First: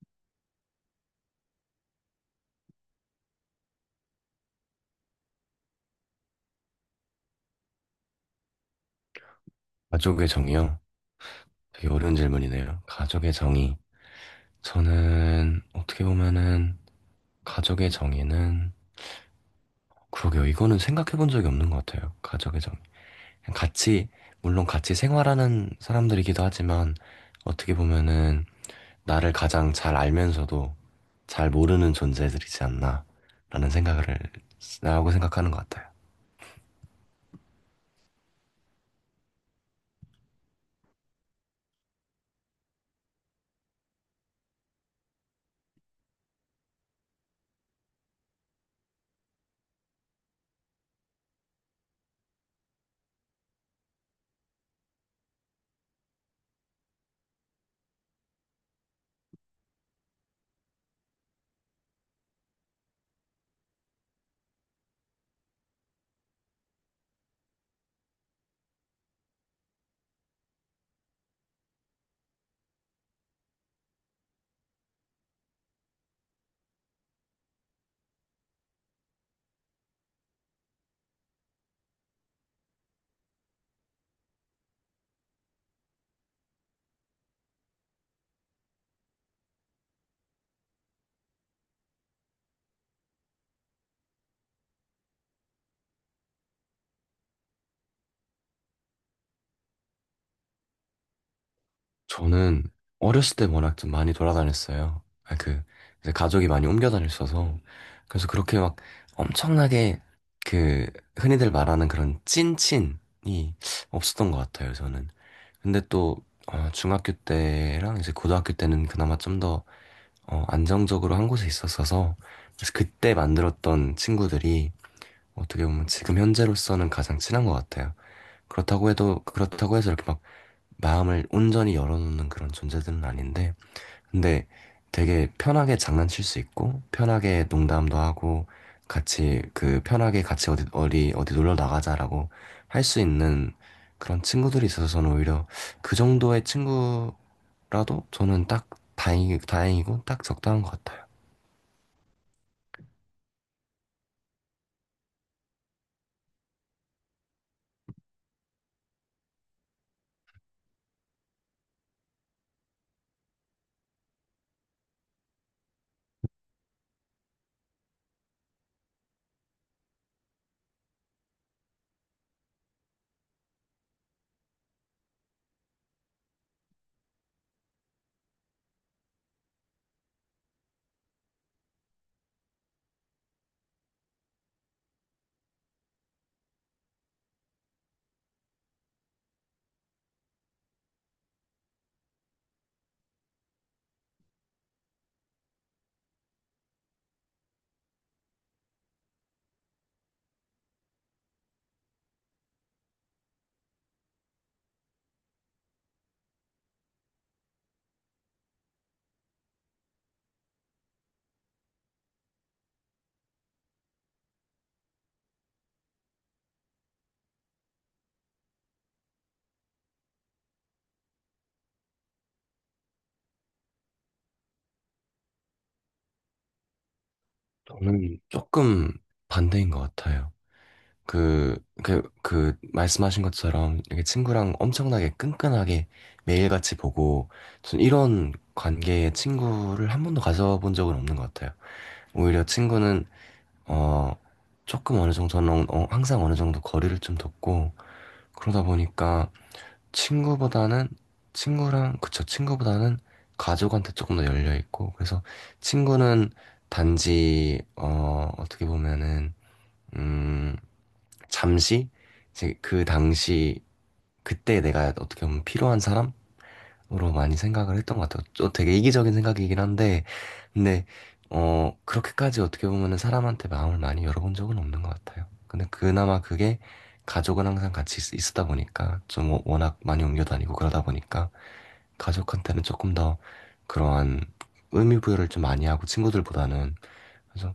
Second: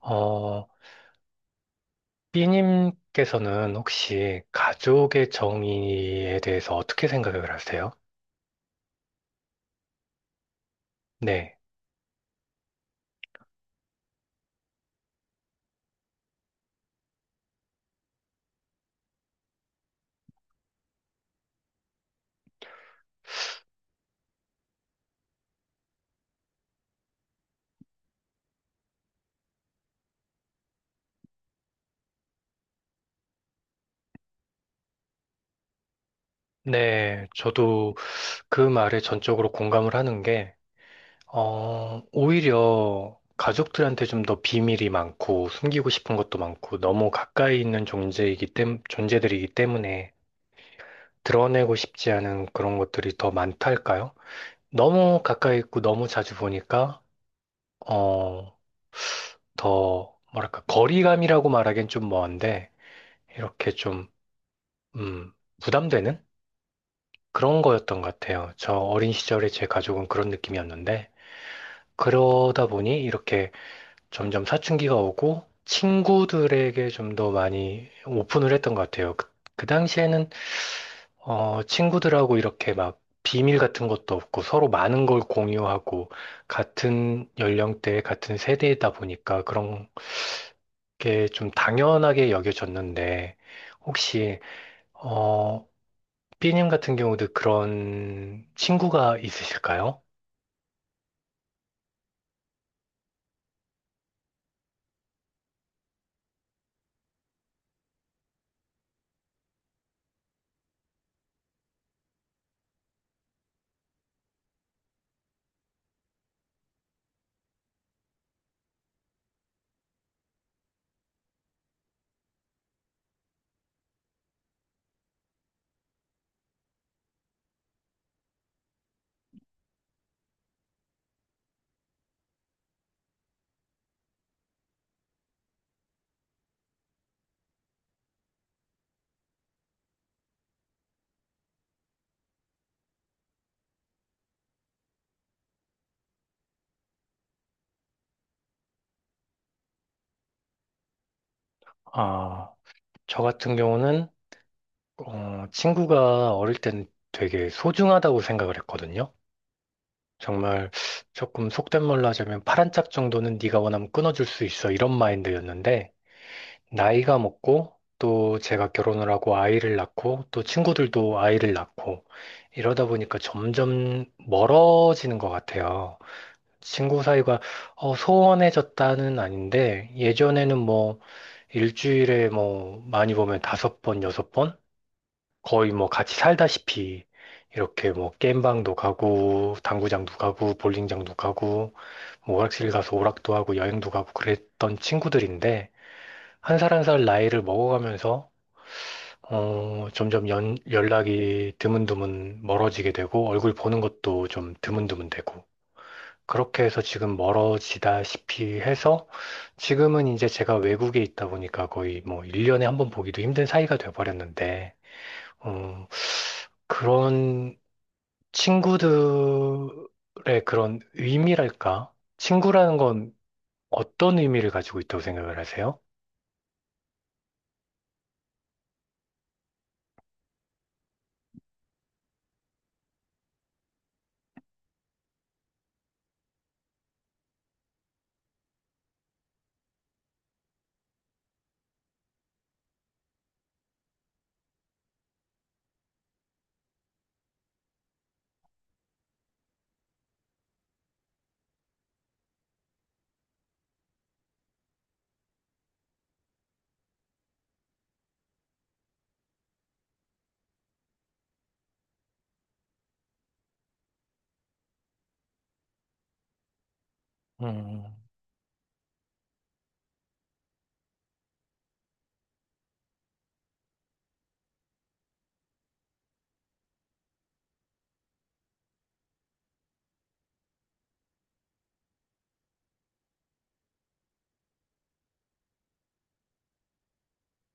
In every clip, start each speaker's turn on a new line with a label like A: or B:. A: 어, B님께서는 혹시 가족의 정의에 대해서 어떻게 생각을 하세요?
B: 가족의 정의요?
A: 네.
B: 되게 어려운 질문이네요. 가족의 정의. 저는 어떻게 보면은 가족의 정의는 그러게요. 이거는 생각해 본 적이 없는 것 같아요. 가족의 정의. 그냥 같이, 물론 같이 생활하는 사람들이기도 하지만 어떻게 보면은 나를 가장 잘 알면서도 잘 모르는 존재들이지 않나라는 생각을, 라고 생각하는 것 같아요.
A: 네, 저도 그 말에 전적으로 공감을 하는 게, 오히려 가족들한테 좀 더 비밀이 많고, 숨기고 싶은 것도 많고, 너무 가까이 있는 존재들이기 때문에 드러내고 싶지 않은 그런 것들이 더 많달까요? 너무 가까이 있고, 너무 자주 보니까, 어, 더, 뭐랄까, 거리감이라고 말하기엔 좀 먼데, 이렇게 좀, 음, 부담되는 그런 거였던 것 같아요. 저 어린 시절에 제 가족은 그런 느낌이었는데, 그러다 보니 이렇게 점점 사춘기가 오고, 친구들에게 좀 더 많이 오픈을 했던 것 같아요. 그 당시에는, 친구들하고 이렇게 막 비밀 같은 것도 없고, 서로 많은 걸 공유하고, 같은 연령대, 같은 세대이다 보니까 그런 그게 좀 당연하게 여겨졌는데, 혹시, 어, B님 같은 경우도 그런 친구가 있으실까요?
B: 저는 어렸을 때 워낙 좀 많이 돌아다녔어요. 이제 가족이 많이 옮겨 다녔어서. 그래서 그렇게 막 엄청나게 그, 흔히들 말하는 그런 찐친이 없었던 것 같아요, 저는. 근데 또, 중학교 때랑 이제 고등학교 때는 그나마 좀 더, 안정적으로 한 곳에 있었어서. 그래서 그때 만들었던 친구들이 어떻게 보면 지금 현재로서는 가장 친한 것 같아요. 그렇다고 해서 이렇게 막 마음을 온전히 열어놓는 그런 존재들은 아닌데, 근데 되게 편하게 장난칠 수 있고, 편하게 농담도 하고, 같이, 편하게 같이 어디 놀러 나가자라고 할 수 있는 그런 친구들이 있어서 저는 오히려 그 정도의 친구라도 저는 딱 다행이고, 딱 적당한 것 같아요.
A: 아, 저 같은 경우는, 친구가 어릴 땐 되게 소중하다고 생각을 했거든요. 정말 조금 속된 말로 하자면 파란 짝 정도는 네가 원하면 끊어줄 수 있어 이런 마인드였는데, 나이가 먹고 또 제가 결혼을 하고 아이를 낳고 또 친구들도 아이를 낳고 이러다 보니까 점점 멀어지는 것 같아요. 친구 사이가 소원해졌다는 아닌데 예전에는 뭐 일주일에 뭐 많이 보면 다섯 번, 여섯 번 거의 뭐 같이 살다시피 이렇게 뭐 게임방도 가고 당구장도 가고 볼링장도 가고 뭐 오락실 가서 오락도 하고 여행도 가고 그랬던 친구들인데 한 살 한 살 나이를 먹어가면서 점점 연락이 드문드문 멀어지게 되고, 얼굴 보는 것도 좀 드문드문 되고. 그렇게 해서 지금 멀어지다시피 해서, 지금은 이제 제가 외국에 있다 보니까 거의 뭐 1년에 한번 보기도 힘든 사이가 돼버렸는데, 어, 그런 친구들의 그런 의미랄까? 친구라는 건 어떤 의미를 가지고 있다고 생각을 하세요?
B: 저는 조금 반대인 것 같아요. 말씀하신 것처럼, 이렇게 친구랑 엄청나게 끈끈하게 매일같이 보고, 전 이런 관계의 친구를 한 번도 가져본 적은 없는 것 같아요. 오히려 친구는, 어, 조금 어느 정도는, 항상 어느 정도 거리를 좀 뒀고, 그러다 보니까 친구보다는, 그쵸, 친구보다는 가족한테 조금 더 열려있고, 그래서 친구는 단지, 어떻게 보면은, 음, 잠시 이제 그 당시 그때 내가 어떻게 보면 필요한 사람으로 많이 생각을
A: 음,
B: 했던 것 같아요. 또 되게 이기적인 생각이긴 한데 근데 그렇게까지 어떻게 보면은 사람한테 마음을 많이 열어본 적은 없는 것 같아요. 근데 그나마 그게 가족은 항상 있었다 보니까 좀 워낙 많이 옮겨 다니고 그러다 보니까 가족한테는 조금 더 그러한 의미 부여를 좀 많이 하고 친구들보다는 그래서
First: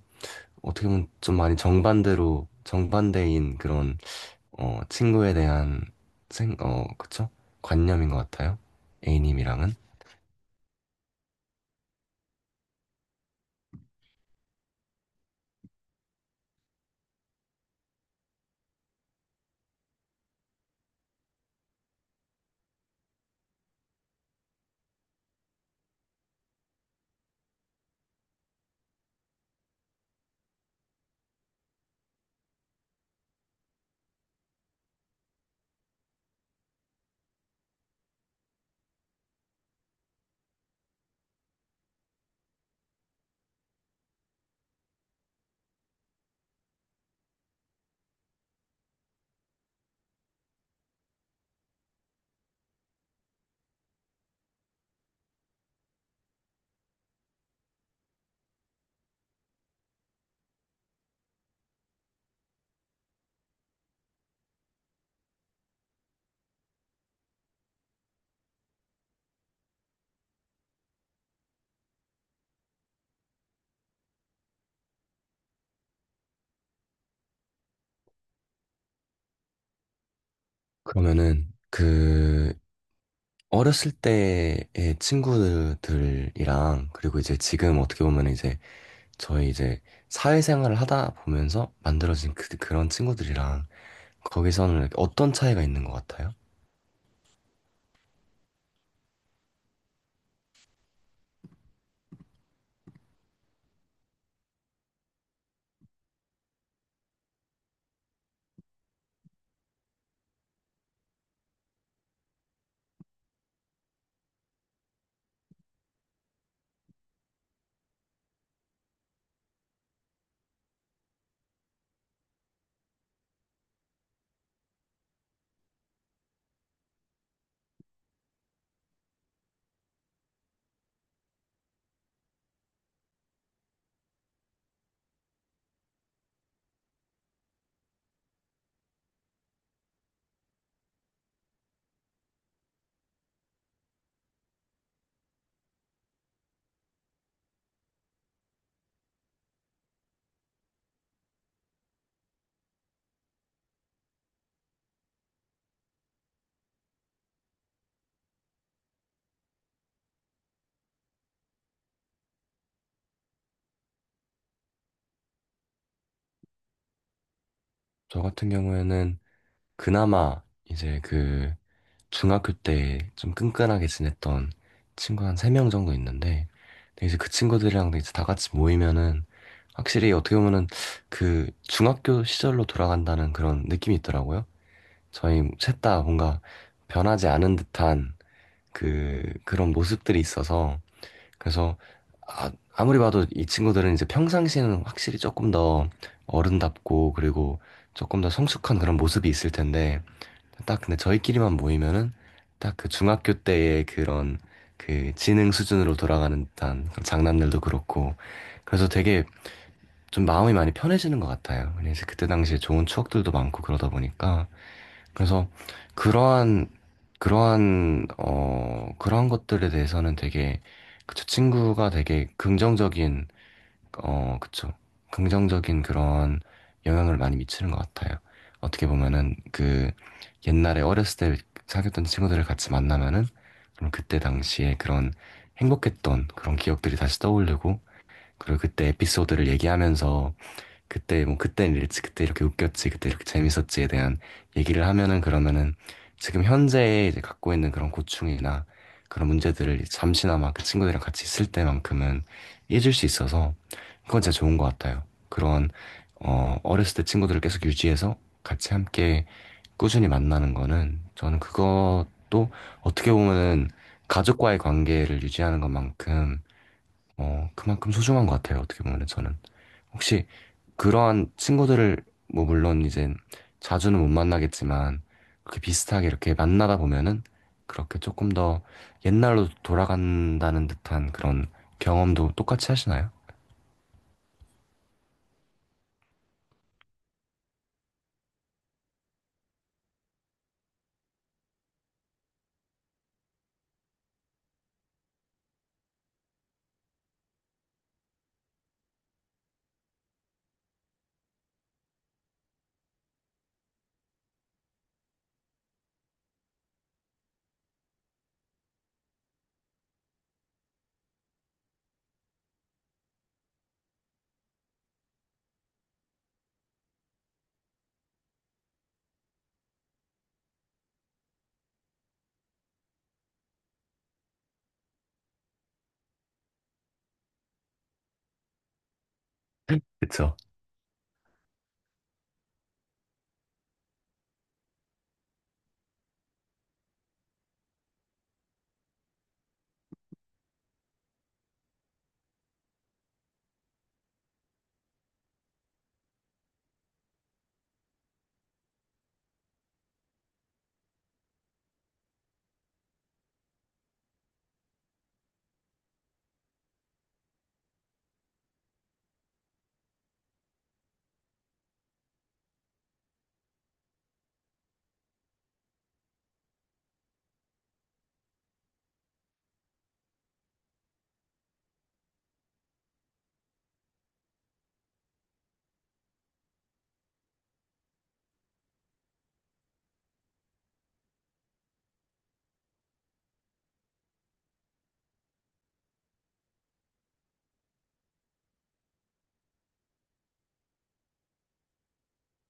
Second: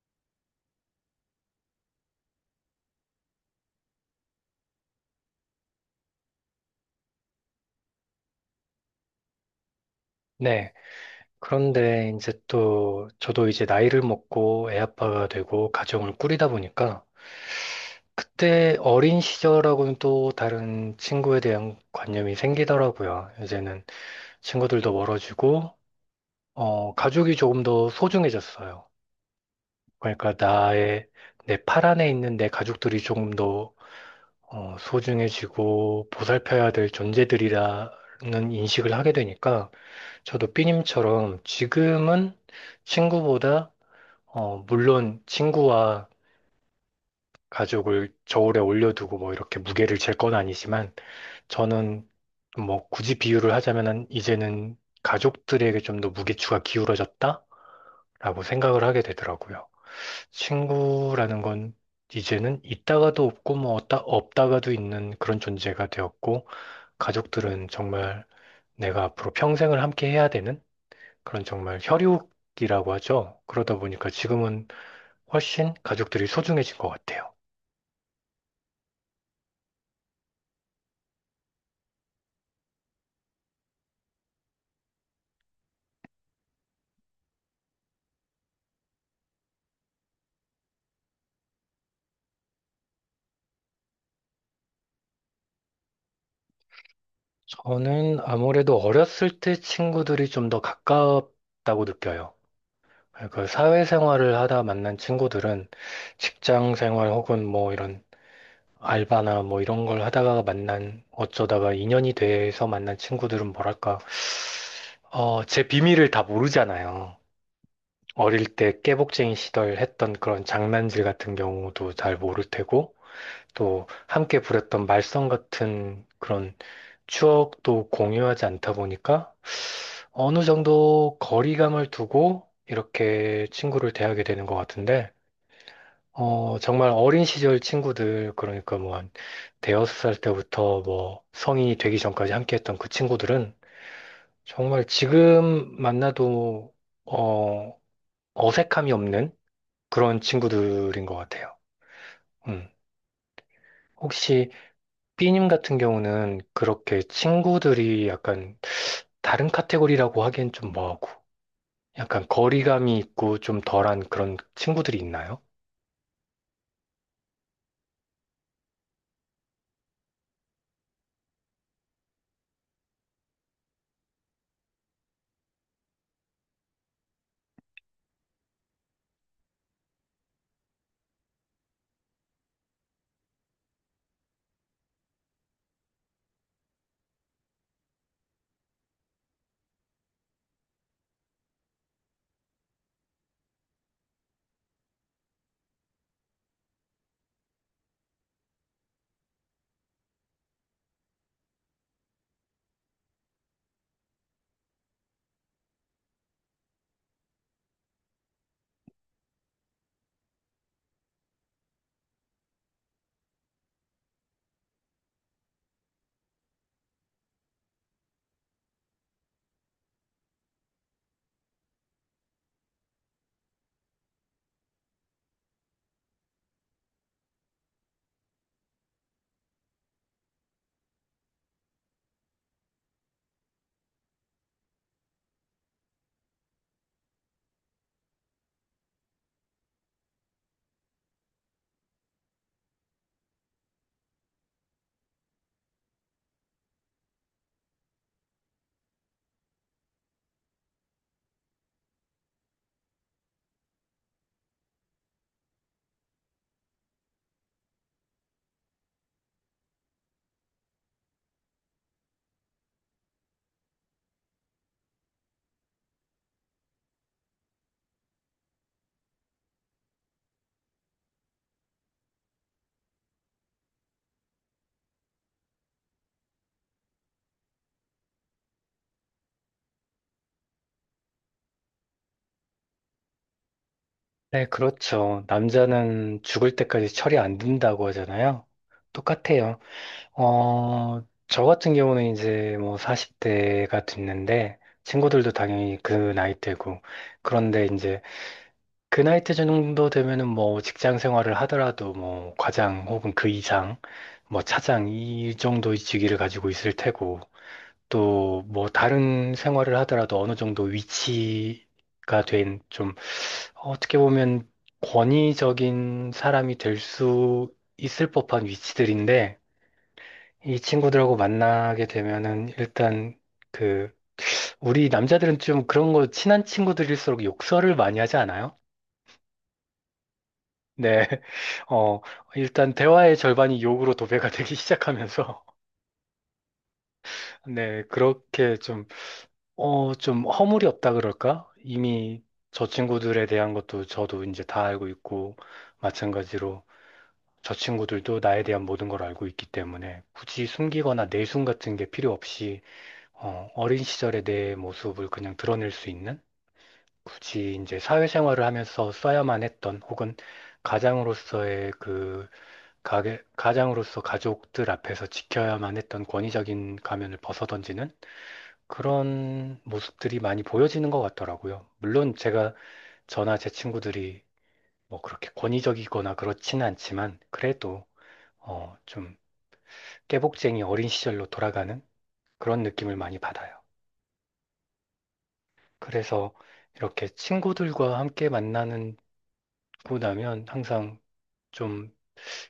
B: 어떻게 보면 좀 많이 정반대로 정반대인 그런 친구에 대한 그쵸? 관념인 것 같아요. A님이랑은.
A: 네. 그런데 이제 또 저도 이제 나이를 먹고 애 아빠가 되고 가정을 꾸리다 보니까 그때 어린 시절하고는 또 다른 친구에 대한 관념이 생기더라고요. 이제는 친구들도 멀어지고 가족이 조금 더 소중해졌어요. 그러니까 나의 내 팔 안에 있는 내 가족들이 조금 더 소중해지고 보살펴야 될 존재들이라는 인식을 하게 되니까 저도 삐님처럼 지금은 친구보다 물론 친구와 가족을 저울에 올려두고 뭐 이렇게 무게를 잴 건 아니지만 저는 뭐 굳이 비유를 하자면은 이제는 가족들에게 좀 더 무게추가 기울어졌다라고 생각을 하게 되더라고요. 친구라는 건 이제는 있다가도 없고 뭐 없다가도 있는 그런 존재가 되었고 가족들은 정말 내가 앞으로 평생을 함께 해야 되는 그런 정말 혈육이라고 하죠. 그러다 보니까 지금은 훨씬 가족들이 소중해진 것 같아요.
B: 그러면은 그 어렸을 때의 친구들이랑 그리고 이제 지금 어떻게 보면 이제 저희 이제 사회생활을 하다 보면서 만들어진 그런 친구들이랑 거기서는 어떤 차이가 있는 것 같아요?
A: 저는 아무래도 어렸을 때 친구들이 좀 더 가깝다고 느껴요. 그 사회생활을 하다 만난 친구들은 직장 생활 혹은 뭐 이런 알바나 뭐 이런 걸 하다가 만난 어쩌다가 인연이 돼서 만난 친구들은 뭐랄까 제 비밀을 다 모르잖아요. 어릴 때 깨복쟁이 시절 했던 그런 장난질 같은 경우도 잘 모를 테고 또 함께 부렸던 말썽 같은 그런 추억도 공유하지 않다 보니까 어느 정도 거리감을 두고 이렇게 친구를 대하게 되는 것 같은데, 정말 어린 시절 친구들, 그러니까 뭐 한 대여섯 살 때부터 뭐 성인이 되기 전까지 함께 했던 그 친구들은 정말 지금 만나도, 어, 어색함이 없는 그런 친구들인 것 같아요. 음. 혹시 B님 같은 경우는 그렇게 친구들이 약간 다른 카테고리라고 하기엔 좀 뭐하고, 약간 거리감이 있고 좀 덜한 그런 친구들이 있나요?
B: 저 같은 경우에는 그나마 이제 그 중학교 때 좀 끈끈하게 지냈던 친구 한 세 명 정도 있는데, 근데 이제 그 친구들이랑도 이제 다 같이 모이면은, 확실히 어떻게 보면은 그 중학교 시절로 돌아간다는 그런 느낌이 있더라고요. 저희 셋 다 뭔가 변하지 않은 듯한 그런 모습들이 있어서, 그래서, 아무리 봐도 이 친구들은 이제 평상시에는 확실히 조금 더 어른답고, 그리고 조금 더 성숙한 그런 모습이 있을 텐데, 딱 근데 저희끼리만 모이면은 딱 그 중학교 때의 그런 그 지능 수준으로 돌아가는 듯한 그런 장난들도 그렇고 그래서 되게 좀 마음이 많이 편해지는 것 같아요. 왜냐면 이제 그때 당시에 좋은 추억들도 많고 그러다 보니까 그래서 그러한 그러한 그러한 것들에 대해서는 되게 그저 친구가 되게 긍정적인 그쵸. 긍정적인 그런 영향을 많이 미치는 것 같아요. 어떻게 보면은 그 옛날에 어렸을 때 사귀었던 친구들을 같이 만나면은 그럼 그때 당시에 그런 행복했던 그런 기억들이 다시 떠오르고 그리고 그때 에피소드를 얘기하면서 그때 뭐 그땐 이랬지 그때 이렇게 웃겼지 그때 이렇게 재밌었지에 대한 얘기를 하면은 그러면은 지금 현재 이제 갖고 있는 그런 고충이나 그런 문제들을 잠시나마 그 친구들이랑 같이 있을 때만큼은 잊을 수 있어서 그건 진짜 좋은 것 같아요. 그런 어렸을 때 친구들을 계속 유지해서 같이 함께 꾸준히 만나는 거는 저는 그것도 어떻게 보면은 가족과의 관계를 유지하는 것만큼 그만큼 소중한 것 같아요. 어떻게 보면은 저는. 혹시 그러한 친구들을 뭐 물론 이제 자주는 못 만나겠지만 그렇게 비슷하게 이렇게 만나다 보면은 그렇게 조금 더 옛날로 돌아간다는 듯한 그런 경험도 똑같이 하시나요?
A: 네, 그렇죠. 남자는 죽을 때까지 철이 안 든다고 하잖아요. 똑같아요. 어, 저 같은 경우는 이제 뭐 40대가 됐는데, 친구들도 당연히 그 나이대고, 그런데 이제 그 나이대 정도 되면은 뭐 직장 생활을 하더라도 뭐 과장 혹은 그 이상, 뭐 차장 이 정도의 직위를 가지고 있을 테고, 또 뭐 다른 생활을 하더라도 어느 정도 위치가 된 좀 어떻게 보면 권위적인 사람이 될 수 있을 법한 위치들인데 이 친구들하고 만나게 되면은 일단 그 우리 남자들은 좀 그런 거 친한 친구들일수록 욕설을 많이 하지 않아요?
B: 그쵸.
A: 네. 어, 일단 대화의 절반이 욕으로 도배가 되기 시작하면서 네, 그렇게 좀 좀 허물이 없다 그럴까? 이미 저 친구들에 대한 것도 저도 이제 다 알고 있고, 마찬가지로 저 친구들도 나에 대한 모든 걸 알고 있기 때문에 굳이 숨기거나 내숭 같은 게 필요 없이, 어린 시절의 내 모습을 그냥 드러낼 수 있는? 굳이 이제 사회생활을 하면서 써야만 했던 혹은 가장으로서의 그, 가장으로서 가족들 앞에서 지켜야만 했던 권위적인 가면을 벗어던지는 그런 모습들이 많이 보여지는 것 같더라고요. 물론 제가 저나 제 친구들이 뭐 그렇게 권위적이거나 그렇지는 않지만 그래도 좀 깨복쟁이 어린 시절로 돌아가는 그런 느낌을 많이 받아요. 그래서 이렇게 친구들과 함께 만나고 나면 항상 좀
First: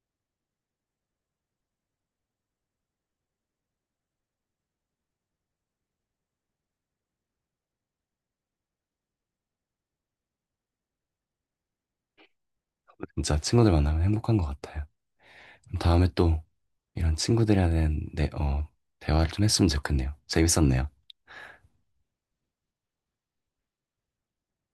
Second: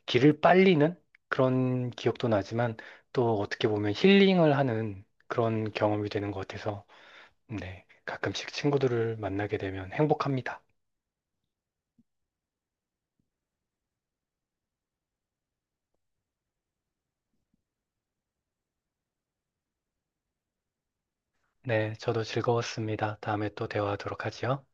A: 길을 빨리는 그런 기억도 나지만 또 어떻게 보면 힐링을 하는 그런 경험이 되는 것 같아서 네, 가끔씩 친구들을 만나게 되면 행복합니다.
B: 진짜 친구들 만나면 행복한 것 같아요. 그럼 다음에 또 이런 친구들에 대한 네, 대화를 좀 했으면 좋겠네요. 재밌었네요.
A: 네, 저도 즐거웠습니다. 다음에 또 대화하도록 하지요.